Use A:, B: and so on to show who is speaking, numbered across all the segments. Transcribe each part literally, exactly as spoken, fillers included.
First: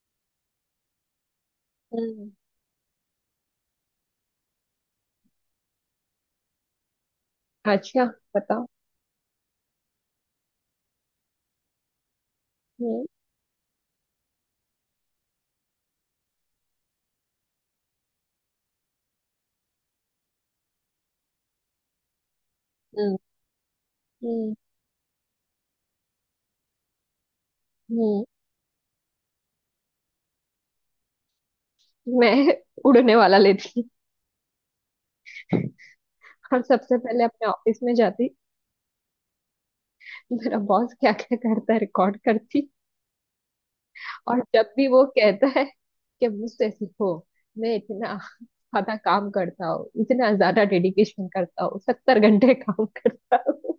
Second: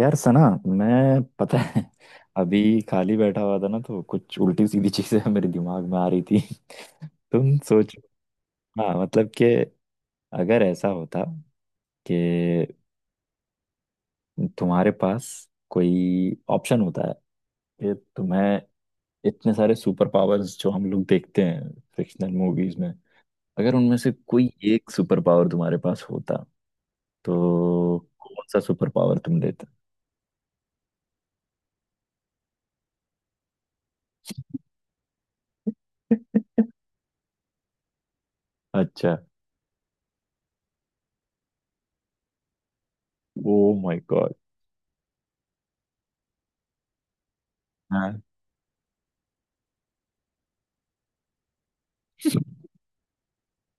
A: यार सना मैं पता है।
B: हम्म।
A: अभी खाली बैठा हुआ था ना, तो कुछ उल्टी सीधी चीजें मेरे दिमाग में आ रही थी। तुम सोचो।
B: अच्छा, बताओ।
A: हाँ, मतलब कि अगर ऐसा होता कि
B: हम्म।
A: तुम्हारे पास कोई ऑप्शन होता है कि तुम्हें इतने सारे सुपर पावर्स जो हम लोग देखते हैं फिक्शनल मूवीज में,
B: हम्म।
A: अगर उनमें से कोई
B: हम्म।
A: एक सुपर पावर तुम्हारे पास होता, तो
B: हम्म।
A: कौन सा सुपर पावर तुम लेते।
B: मैं उड़ने वाला लेती और सबसे पहले अपने ऑफिस में जाती।
A: अच्छा।
B: मेरा बॉस क्या क्या करता है रिकॉर्ड करती।
A: Oh my God.
B: और जब भी वो कहता है कि मुझसे सीखो, मैं इतना
A: हाँ।
B: ज्यादा काम करता हूँ, इतना ज्यादा डेडिकेशन करता हूँ, सत्तर घंटे काम करता हूँ।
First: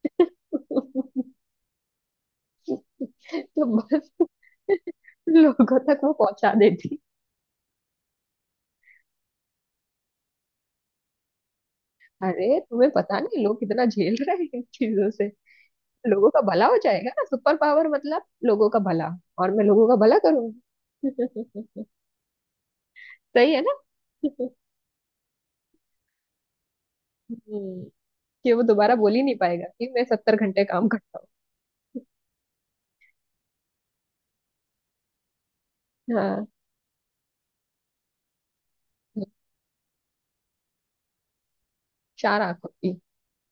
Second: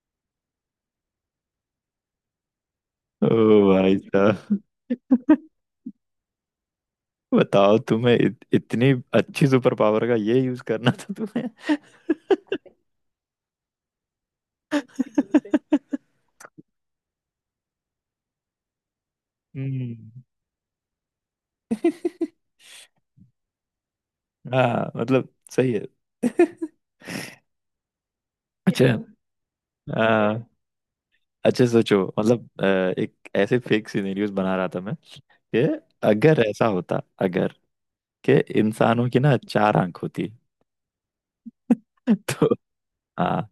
A: ओ।
B: तो
A: भाई
B: बस
A: साहब,
B: लोगों तक वो पहुंचा देती।
A: बताओ तुम्हें इत, इतनी अच्छी सुपर पावर का ये यूज करना था तुम्हें।
B: अरे तुम्हें पता नहीं लोग कितना झेल रहे हैं इन चीजों से, लोगों का भला हो जाएगा ना, सुपर पावर मतलब लोगों का भला, और मैं लोगों का
A: हम्म।
B: भला करूंगी। सही है ना?
A: हाँ मतलब सही है।
B: हम्म, कि वो
A: अच्छा।
B: दोबारा बोल ही नहीं पाएगा कि मैं सत्तर
A: हाँ।
B: घंटे काम करता
A: अच्छा सोचो, मतलब अ, एक ऐसे फेक सिनेरियोस बना रहा था मैं कि
B: हूँ।
A: अगर
B: हाँ।
A: ऐसा होता, अगर कि इंसानों की ना चार आंख होती
B: चार
A: तो।
B: आंखों की।
A: हाँ,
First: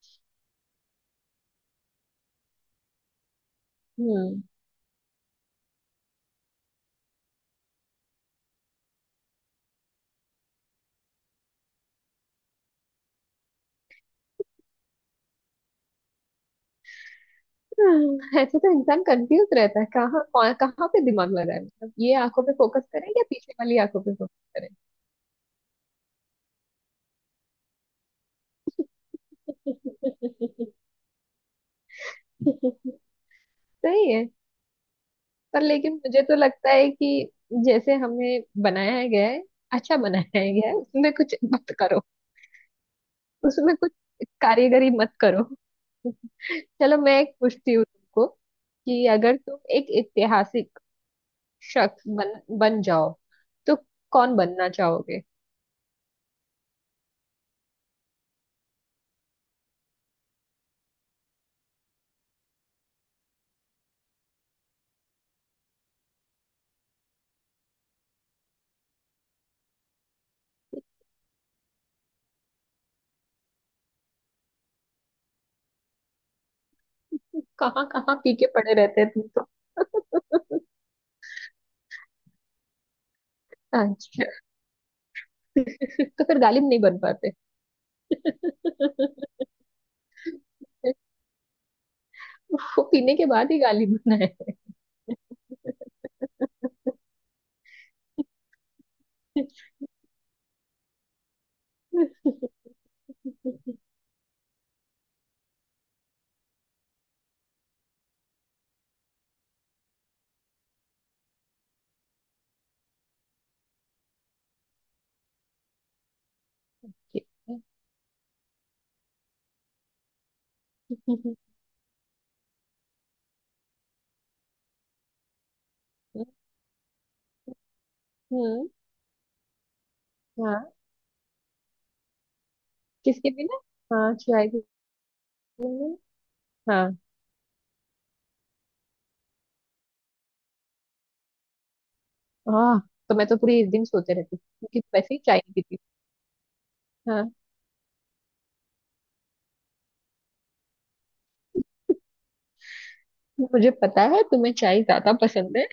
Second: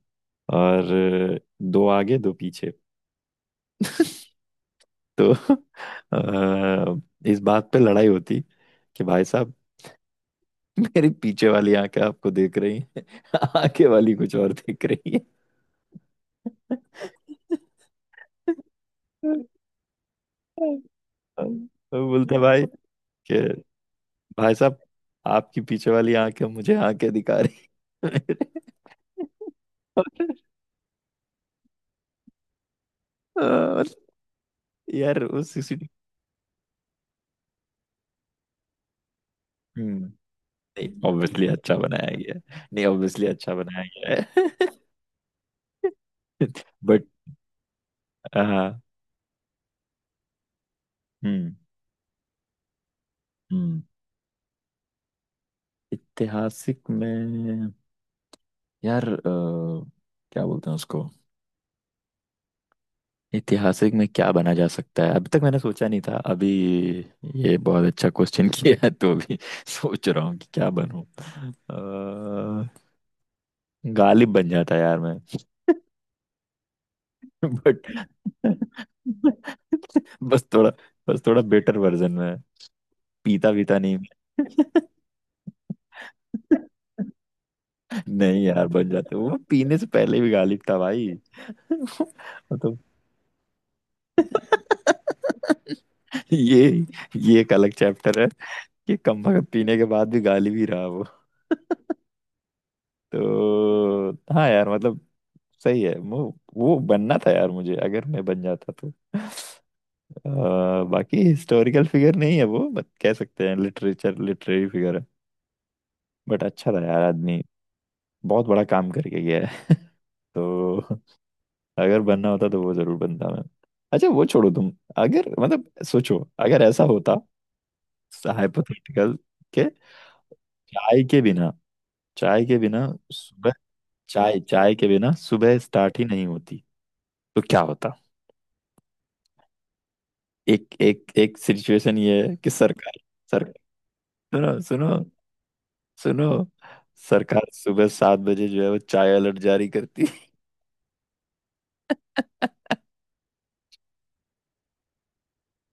A: और दो आगे दो पीछे।
B: हम्म।
A: तो अ, इस बात पे लड़ाई होती कि भाई साहब, मेरी पीछे वाली आंखें आपको देख रही हैं आगे वाली कुछ और देख रही है।
B: हाँ, ऐसे तो इंसान कंफ्यूज रहता है, कहाँ कौन- कहाँ पे दिमाग लगाए, मतलब
A: वो
B: ये
A: बोलते,
B: आंखों पे
A: भाई
B: फोकस करें या
A: कि
B: पीछे वाली आंखों पे फोकस
A: भाई
B: करें।
A: साहब, आपकी पीछे वाली आंखें मुझे आंखें दिखा रही। और, और
B: सही है।
A: यार, वो
B: पर
A: सीसीटीवी।
B: लेकिन मुझे तो लगता है कि जैसे हमें बनाया गया है, अच्छा
A: हम्म।
B: बनाया गया है,
A: नहीं,
B: उसमें कुछ
A: ऑब्वियसली
B: मत
A: अच्छा
B: करो।
A: बनाया गया है। नहीं ऑब्वियसली अच्छा
B: उसमें
A: बनाया
B: कुछ
A: गया है।
B: कारीगरी मत करो। चलो
A: बट
B: मैं एक पूछती हूँ तुमको,
A: हाँ।
B: कि अगर तुम एक ऐतिहासिक
A: हम्म।
B: शख्स बन बन जाओ तो
A: हम्म।
B: कौन बनना चाहोगे?
A: ऐतिहासिक में, यार अ, क्या बोलते हैं उसको। ऐतिहासिक में क्या बना जा सकता है, अभी तक मैंने सोचा नहीं था। अभी ये बहुत अच्छा क्वेश्चन किया है, तो अभी सोच रहा हूँ कि क्या बनूं। अ, गालिब बन जाता यार मैं।
B: कहाँ
A: बट
B: कहाँ पी के पड़े रहते हैं तुम तो।
A: बस थोड़ा बस थोड़ा बेटर वर्जन में, पीता वीता नहीं।
B: अच्छा। तो फिर गालिब नहीं बन पाते।
A: नहीं यार, बन जाते। वो पीने से पहले भी गालिब था भाई। मतलब
B: वो पीने के बाद ही गालिब बना है।
A: ये ये एक अलग चैप्टर है कि कम वक्त पीने के बाद भी गालिब ही रहा वो। तो हाँ यार, मतलब सही है। वो वो बनना था यार मुझे, अगर मैं बन जाता तो। अ, बाकी हिस्टोरिकल फिगर नहीं है वो, बट कह सकते हैं लिटरेचर, लिटरेरी फिगर है। बट अच्छा था यार आदमी, बहुत बड़ा काम करके गया है। तो अगर बनना होता तो वो जरूर बनता मैं। अच्छा वो छोड़ो तुम। अगर मतलब सोचो, अगर ऐसा होता
B: हम्म।
A: हाइपोथेटिकल के
B: हाँ।
A: चाय के बिना। चाय के बिना
B: किसके
A: सुबह।
B: बिना? हाँ,
A: चाय,
B: चाय के
A: चाय के बिना सुबह
B: बिना।
A: स्टार्ट ही नहीं होती
B: हाँ
A: तो क्या होता। एक एक एक सिचुएशन ये है कि
B: हाँ।
A: सरकार।
B: तो मैं तो
A: सर,
B: पूरी इस दिन सोते रहती थी,
A: सुनो
B: क्योंकि
A: सुनो
B: वैसे ही चाय नहीं पीती।
A: सुनो,
B: हाँ,
A: सरकार सुबह सात बजे जो है वो चाय अलर्ट जारी करती है।
B: मुझे पता है तुम्हें चाय ज्यादा पसंद है,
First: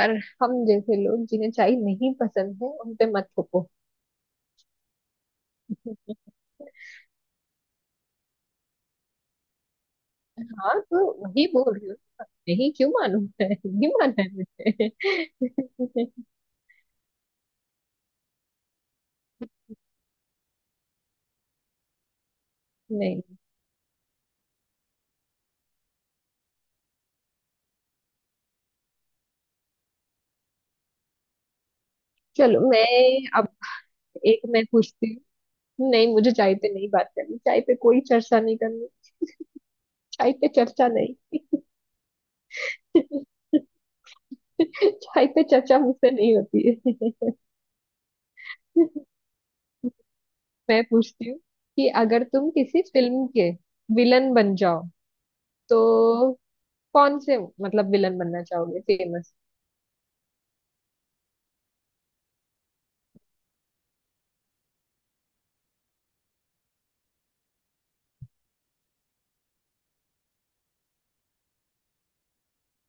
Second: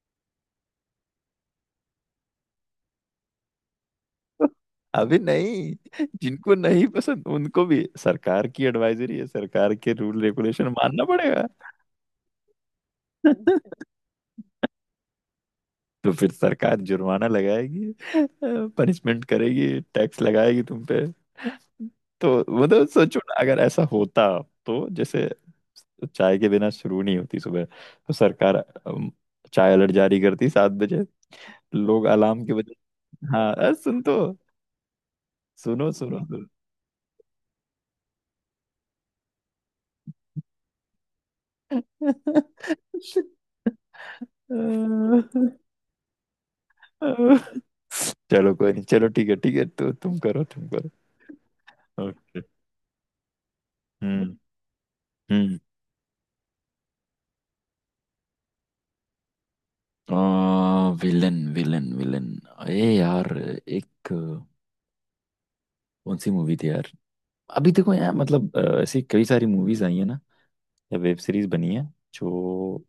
B: पर हम जैसे लोग जिन्हें चाय नहीं पसंद है, उन पे मत थोपो।
A: अभी नहीं, जिनको नहीं पसंद उनको भी सरकार की एडवाइजरी है, सरकार के रूल रेगुलेशन
B: हाँ
A: मानना
B: तो
A: पड़ेगा।
B: वही बोल रही हूँ, नहीं, क्यों मानू मैं? नहीं माना है मुझे।
A: तो फिर सरकार जुर्माना लगाएगी, पनिशमेंट करेगी, टैक्स लगाएगी तुम पे। तो मतलब सोचो
B: नहीं,
A: ना, अगर ऐसा होता तो जैसे चाय के बिना शुरू नहीं होती सुबह तो सरकार अम, चाय अलर्ट जारी करती सात बजे, लोग अलार्म की
B: चलो मैं
A: वजह।
B: अब
A: हाँ अरे सुन तो,
B: एक मैं पूछती हूँ।
A: सुनो
B: नहीं,
A: सुनो
B: मुझे चाय पे नहीं बात करनी, चाय पे कोई चर्चा नहीं करनी, चाय पे चर्चा नहीं।
A: सुनो।
B: चाय पे चर्चा मुझसे नहीं होती है।
A: चलो कोई नहीं, चलो ठीक है ठीक है, तो तुम करो तुम
B: मैं
A: करो।
B: पूछती हूँ, कि अगर
A: ओके।
B: तुम किसी फिल्म के विलन
A: हम्म।
B: बन जाओ
A: हम्म।
B: तो कौन से, मतलब विलन बनना चाहोगे फेमस?
A: Villain villain villain. ए यार, एक कौन सी मूवी थी यार। अभी देखो यार मतलब अ, ऐसी कई सारी मूवीज आई है ना, या वेब सीरीज बनी है, जो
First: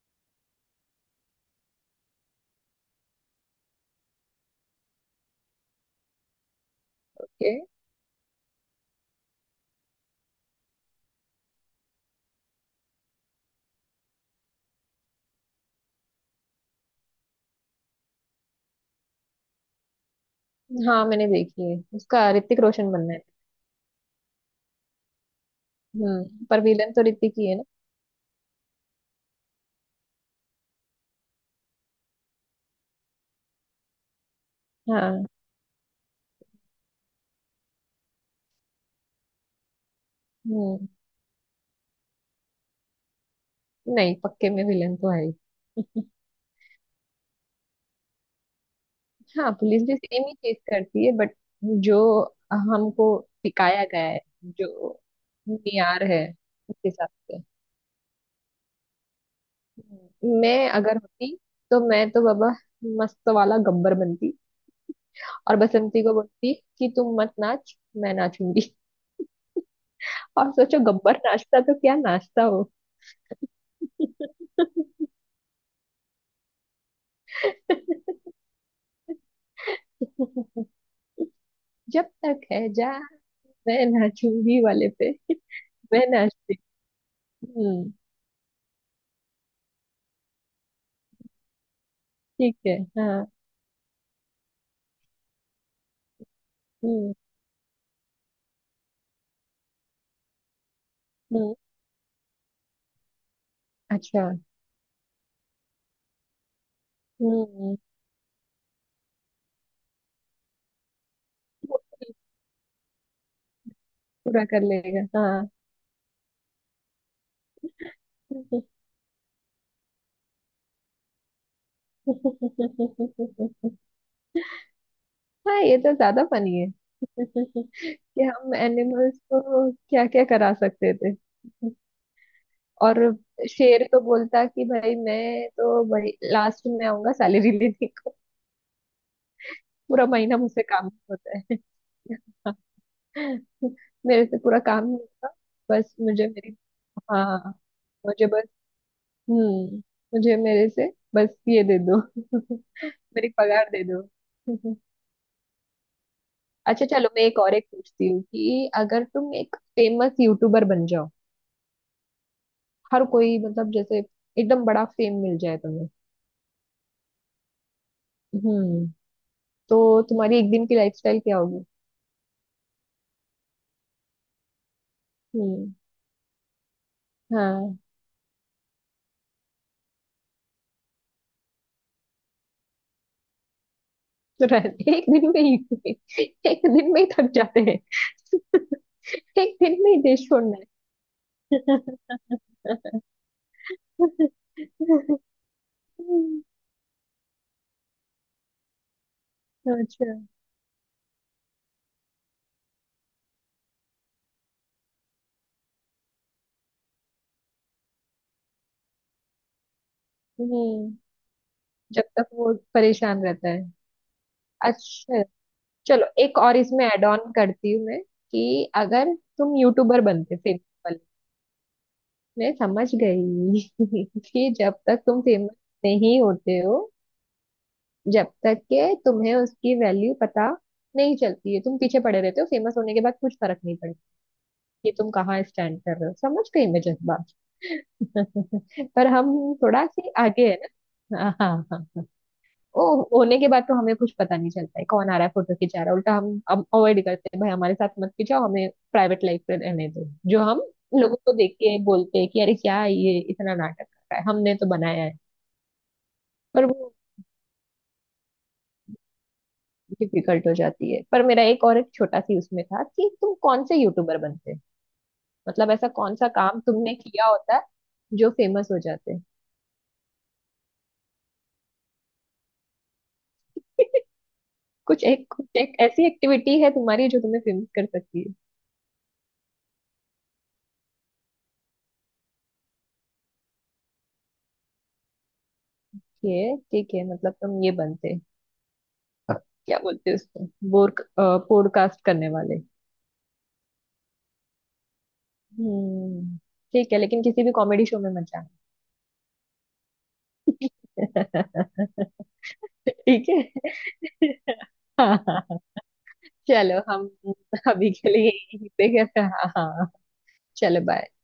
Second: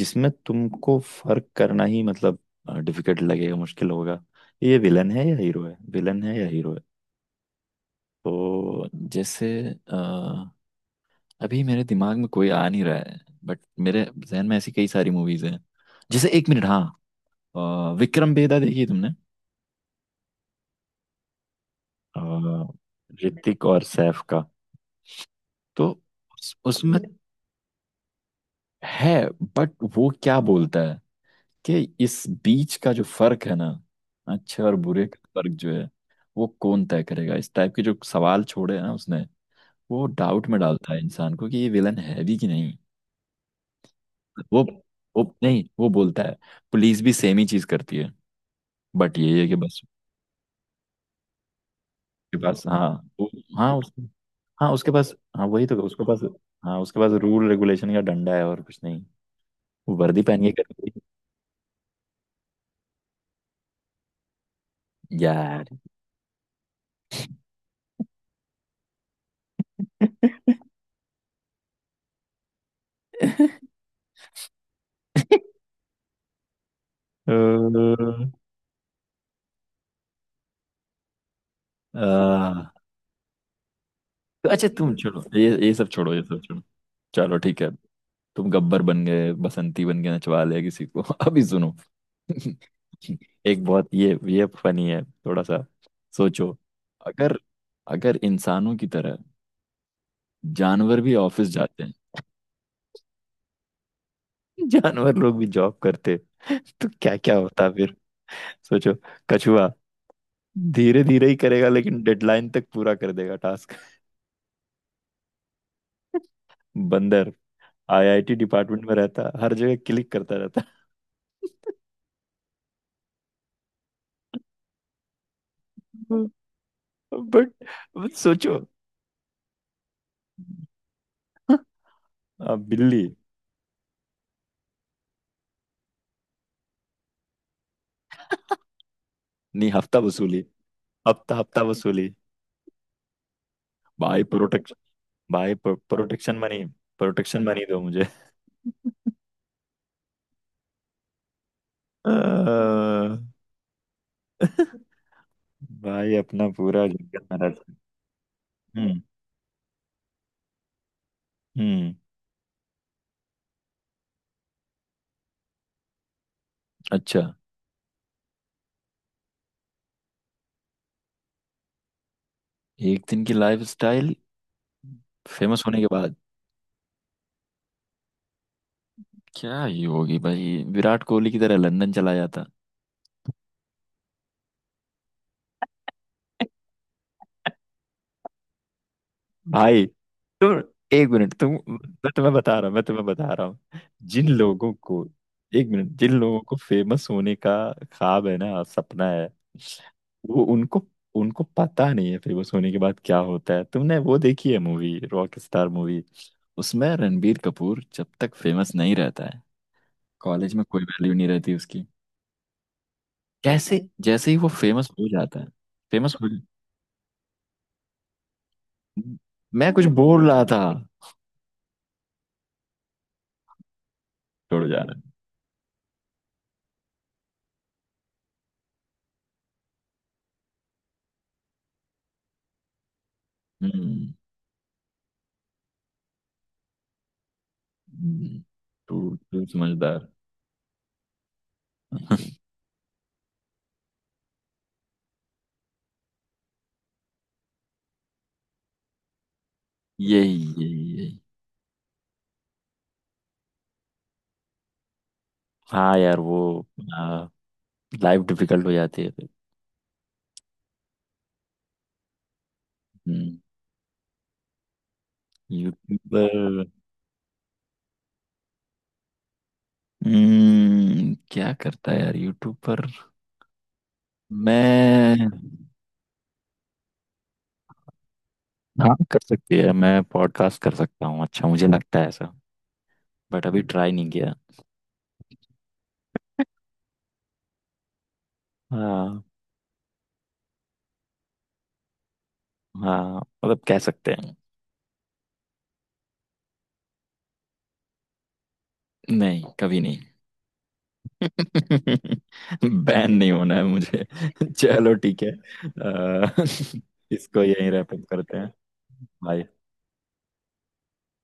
A: जिसमें तुमको फर्क करना ही, मतलब डिफिकल्ट लगेगा, मुश्किल होगा, ये विलन है या हीरो है, विलन है या हीरो है।
B: के।
A: तो जैसे अ, अभी मेरे दिमाग में कोई आ नहीं रहा है, बट मेरे जहन में ऐसी कई सारी मूवीज हैं। जैसे एक मिनट, हाँ अ, विक्रम बेदा देखी है तुमने।
B: हाँ मैंने देखी है,
A: अ,
B: उसका ऋतिक रोशन बनना है।
A: ऋतिक और सैफ का। तो
B: हम्म
A: उस-
B: पर विलन
A: उसमें
B: तो ऋतिक ही है ना?
A: है, बट वो क्या बोलता है कि इस बीच का जो फर्क है ना, अच्छे और बुरे का
B: हाँ।
A: फर्क जो है, वो कौन तय करेगा। इस टाइप के जो सवाल छोड़े हैं ना उसने, वो डाउट में
B: हम्म।
A: डालता है इंसान को कि ये विलन है भी कि नहीं।
B: नहीं, पक्के
A: वो
B: में विलन तो
A: वो
B: है ही।
A: नहीं, वो बोलता है पुलिस भी सेम ही चीज करती है, बट ये है
B: हाँ,
A: कि बस
B: पुलिस भी सेम ही चीज करती है बट जो
A: उसके पास, हाँ।
B: हमको
A: वो, हाँ
B: दिखाया
A: उस,
B: गया है,
A: हाँ उसके
B: जो
A: पास हाँ वही तो
B: मीआर
A: उसके पास,
B: है, उस
A: हाँ उसके
B: हिसाब
A: पास
B: से,
A: रूल रेगुलेशन का डंडा है और कुछ नहीं। वो वर्दी पहन के
B: मैं
A: करती
B: अगर
A: है।
B: होती तो मैं तो बाबा मस्त वाला गब्बर बनती और
A: यार।
B: बसंती को बोलती कि तुम मत नाच, मैं नाचूंगी, और सोचो गब्बर नाचता तो क्या नाचता हो।
A: अ,
B: जब तक है
A: आ,
B: जा, मैं
A: तो
B: नाचूंगी
A: अच्छा
B: वाले
A: तुम
B: पे।
A: छोड़ो, ये ये सब
B: मैं
A: छोड़ो, ये सब
B: नाचती।
A: छोड़ो। चलो ठीक है।
B: हम्म।
A: तुम गब्बर बन गए, बसंती बन गए, नचवा लिया किसी को। अभी सुनो।
B: ठीक है। हाँ।
A: एक बहुत ये ये फनी है थोड़ा सा। सोचो
B: हम्म।
A: अगर, अगर इंसानों की तरह जानवर भी ऑफिस
B: हम्म।
A: जाते हैं।
B: अच्छा।
A: जानवर लोग भी जॉब करते तो क्या क्या होता
B: हम्म।
A: फिर। सोचो, कछुआ धीरे धीरे ही करेगा
B: पू-
A: लेकिन डेडलाइन तक पूरा कर देगा टास्क।
B: पूरा कर लेगा, हाँ।
A: बंदर आईआईटी डिपार्टमेंट में रहता, हर जगह क्लिक करता रहता।
B: हाँ ये तो ज्यादा फनी है।
A: बट बट
B: कि हम
A: सोचो,
B: एनिमल्स को क्या क्या करा सकते थे।
A: अब
B: और
A: बिल्ली।
B: शेर तो बोलता कि भाई मैं तो भाई लास्ट में आऊंगा सैलरी लेने को,
A: नहीं, हफ्ता
B: पूरा महीना
A: वसूली।
B: मुझसे काम नहीं
A: हफ्ता
B: होता है।
A: हफ्ता वसूली। भाई
B: मेरे से पूरा
A: प्रोटेक्शन,
B: काम नहीं होता।
A: भाई
B: बस मुझे
A: प्रोटेक्शन
B: मेरी,
A: मनी। प्रोटेक्शन
B: हाँ,
A: मनी दो मुझे।
B: मुझे बस, हम्म, मुझे मेरे से बस ये दे दो।
A: आ,
B: मेरी पगार दे दो।
A: भाई अपना पूरा
B: अच्छा चलो मैं
A: जंगल में
B: एक और
A: रख।
B: एक पूछती हूँ, कि
A: हम्म।
B: अगर तुम एक फेमस यूट्यूबर बन जाओ,
A: हम्म।
B: हर कोई मतलब जैसे एकदम बड़ा फेम मिल जाए तुम्हें,
A: अच्छा।
B: हम्म तो तुम्हारी एक दिन की लाइफस्टाइल क्या?
A: एक दिन की लाइफ स्टाइल फेमस
B: हम्म।
A: होने के बाद
B: हाँ।
A: क्या ही होगी भाई, विराट कोहली की तरह लंदन चला जाता।
B: तो राज- एक दिन में ही एक दिन में ही थक जाते हैं। एक दिन
A: भाई
B: में ही देश छोड़ना
A: तुम, एक मिनट तुम,
B: है।
A: मैं तुम्हें बता रहा हूँ, मैं तुम्हें बता रहा हूँ जिन लोगों को, एक मिनट जिन लोगों को फेमस होने का ख्वाब है ना, सपना है,
B: अच्छा।
A: वो उनको उनको पता नहीं है फेमस होने के बाद क्या होता है। तुमने वो देखी है मूवी, रॉक स्टार मूवी। उसमें रणबीर कपूर जब तक फेमस नहीं रहता है, कॉलेज में कोई
B: हम्म।
A: वैल्यू नहीं रहती उसकी।
B: जब तक वो परेशान रहता है।
A: कैसे जैसे ही वो फेमस हो
B: अच्छा,
A: जाता है।
B: चलो
A: फेमस हो,
B: एक और इसमें ऐड ऑन करती हूँ मैं, कि अगर तुम
A: मैं कुछ
B: यूट्यूबर
A: बोल
B: बनते
A: रहा था।
B: सिंपल। मैं समझ गई कि
A: छोड़ो
B: जब
A: जाना।
B: तक तुम फेमस नहीं होते हो, जब तक के तुम्हें उसकी वैल्यू पता नहीं चलती है, तुम पीछे पड़े रहते हो, फेमस होने के बाद कुछ फर्क नहीं पड़ता
A: हम्म।
B: कि तुम कहाँ स्टैंड कर रहे हो। समझ गई मैं जज्बात।
A: हम्म,
B: पर
A: तू
B: हम
A: तू
B: थोड़ा
A: समझदार।
B: सी आगे है ना, हाँ हाँ हाँ हाँ। ओ होने के बाद तो हमें कुछ पता नहीं चलता है, कौन आ रहा है, फोटो खिंचा रहा है, उल्टा हम अब अवॉइड करते हैं, भाई हमारे साथ मत खिंचाओ, हमें प्राइवेट लाइफ में रहने दो,
A: यही
B: जो हम
A: यही यही
B: लोगों को देख के बोलते हैं कि अरे क्या ये इतना नाटक कर रहा है, हमने तो बनाया है।
A: हाँ यार, वो
B: पर वो
A: लाइफ डिफिकल्ट हो जाती है फिर।
B: डिफिकल्ट हो जाती है, पर मेरा एक और एक छोटा सी उसमें था, कि तुम
A: हम्म।
B: कौन से यूट्यूबर बनते, मतलब ऐसा
A: यूट्यूब
B: कौन सा
A: पर।
B: काम तुमने किया होता है जो फेमस हो जाते?
A: हम्म, क्या करता है यार यूट्यूब पर
B: कुछ
A: मैं।
B: एक कुछ एक ऐसी एक्टिविटी है तुम्हारी जो तुम्हें फेमस कर सकती है।
A: हाँ कर सकती है, मैं पॉडकास्ट कर सकता हूँ, अच्छा मुझे लगता है ऐसा, बट अभी ट्राई नहीं किया।
B: ये ठीक है, मतलब तुम ये बनते?
A: हाँ।
B: क्या बोलते हैं उसको, बोर पॉडकास्ट करने वाले।
A: हाँ मतलब कह सकते हैं।
B: हम्म। ठीक है, लेकिन किसी भी कॉमेडी शो में मत जाना।
A: नहीं कभी नहीं। बैन
B: ठीक
A: नहीं होना है मुझे।
B: है।
A: चलो
B: हाँ
A: ठीक है
B: हाँ,
A: अ,
B: चलो हम
A: इसको यहीं
B: अभी
A: रैप अप
B: के लिए
A: करते हैं
B: यहीं पे, हाँ
A: भाई।
B: हाँ, चलो बाय।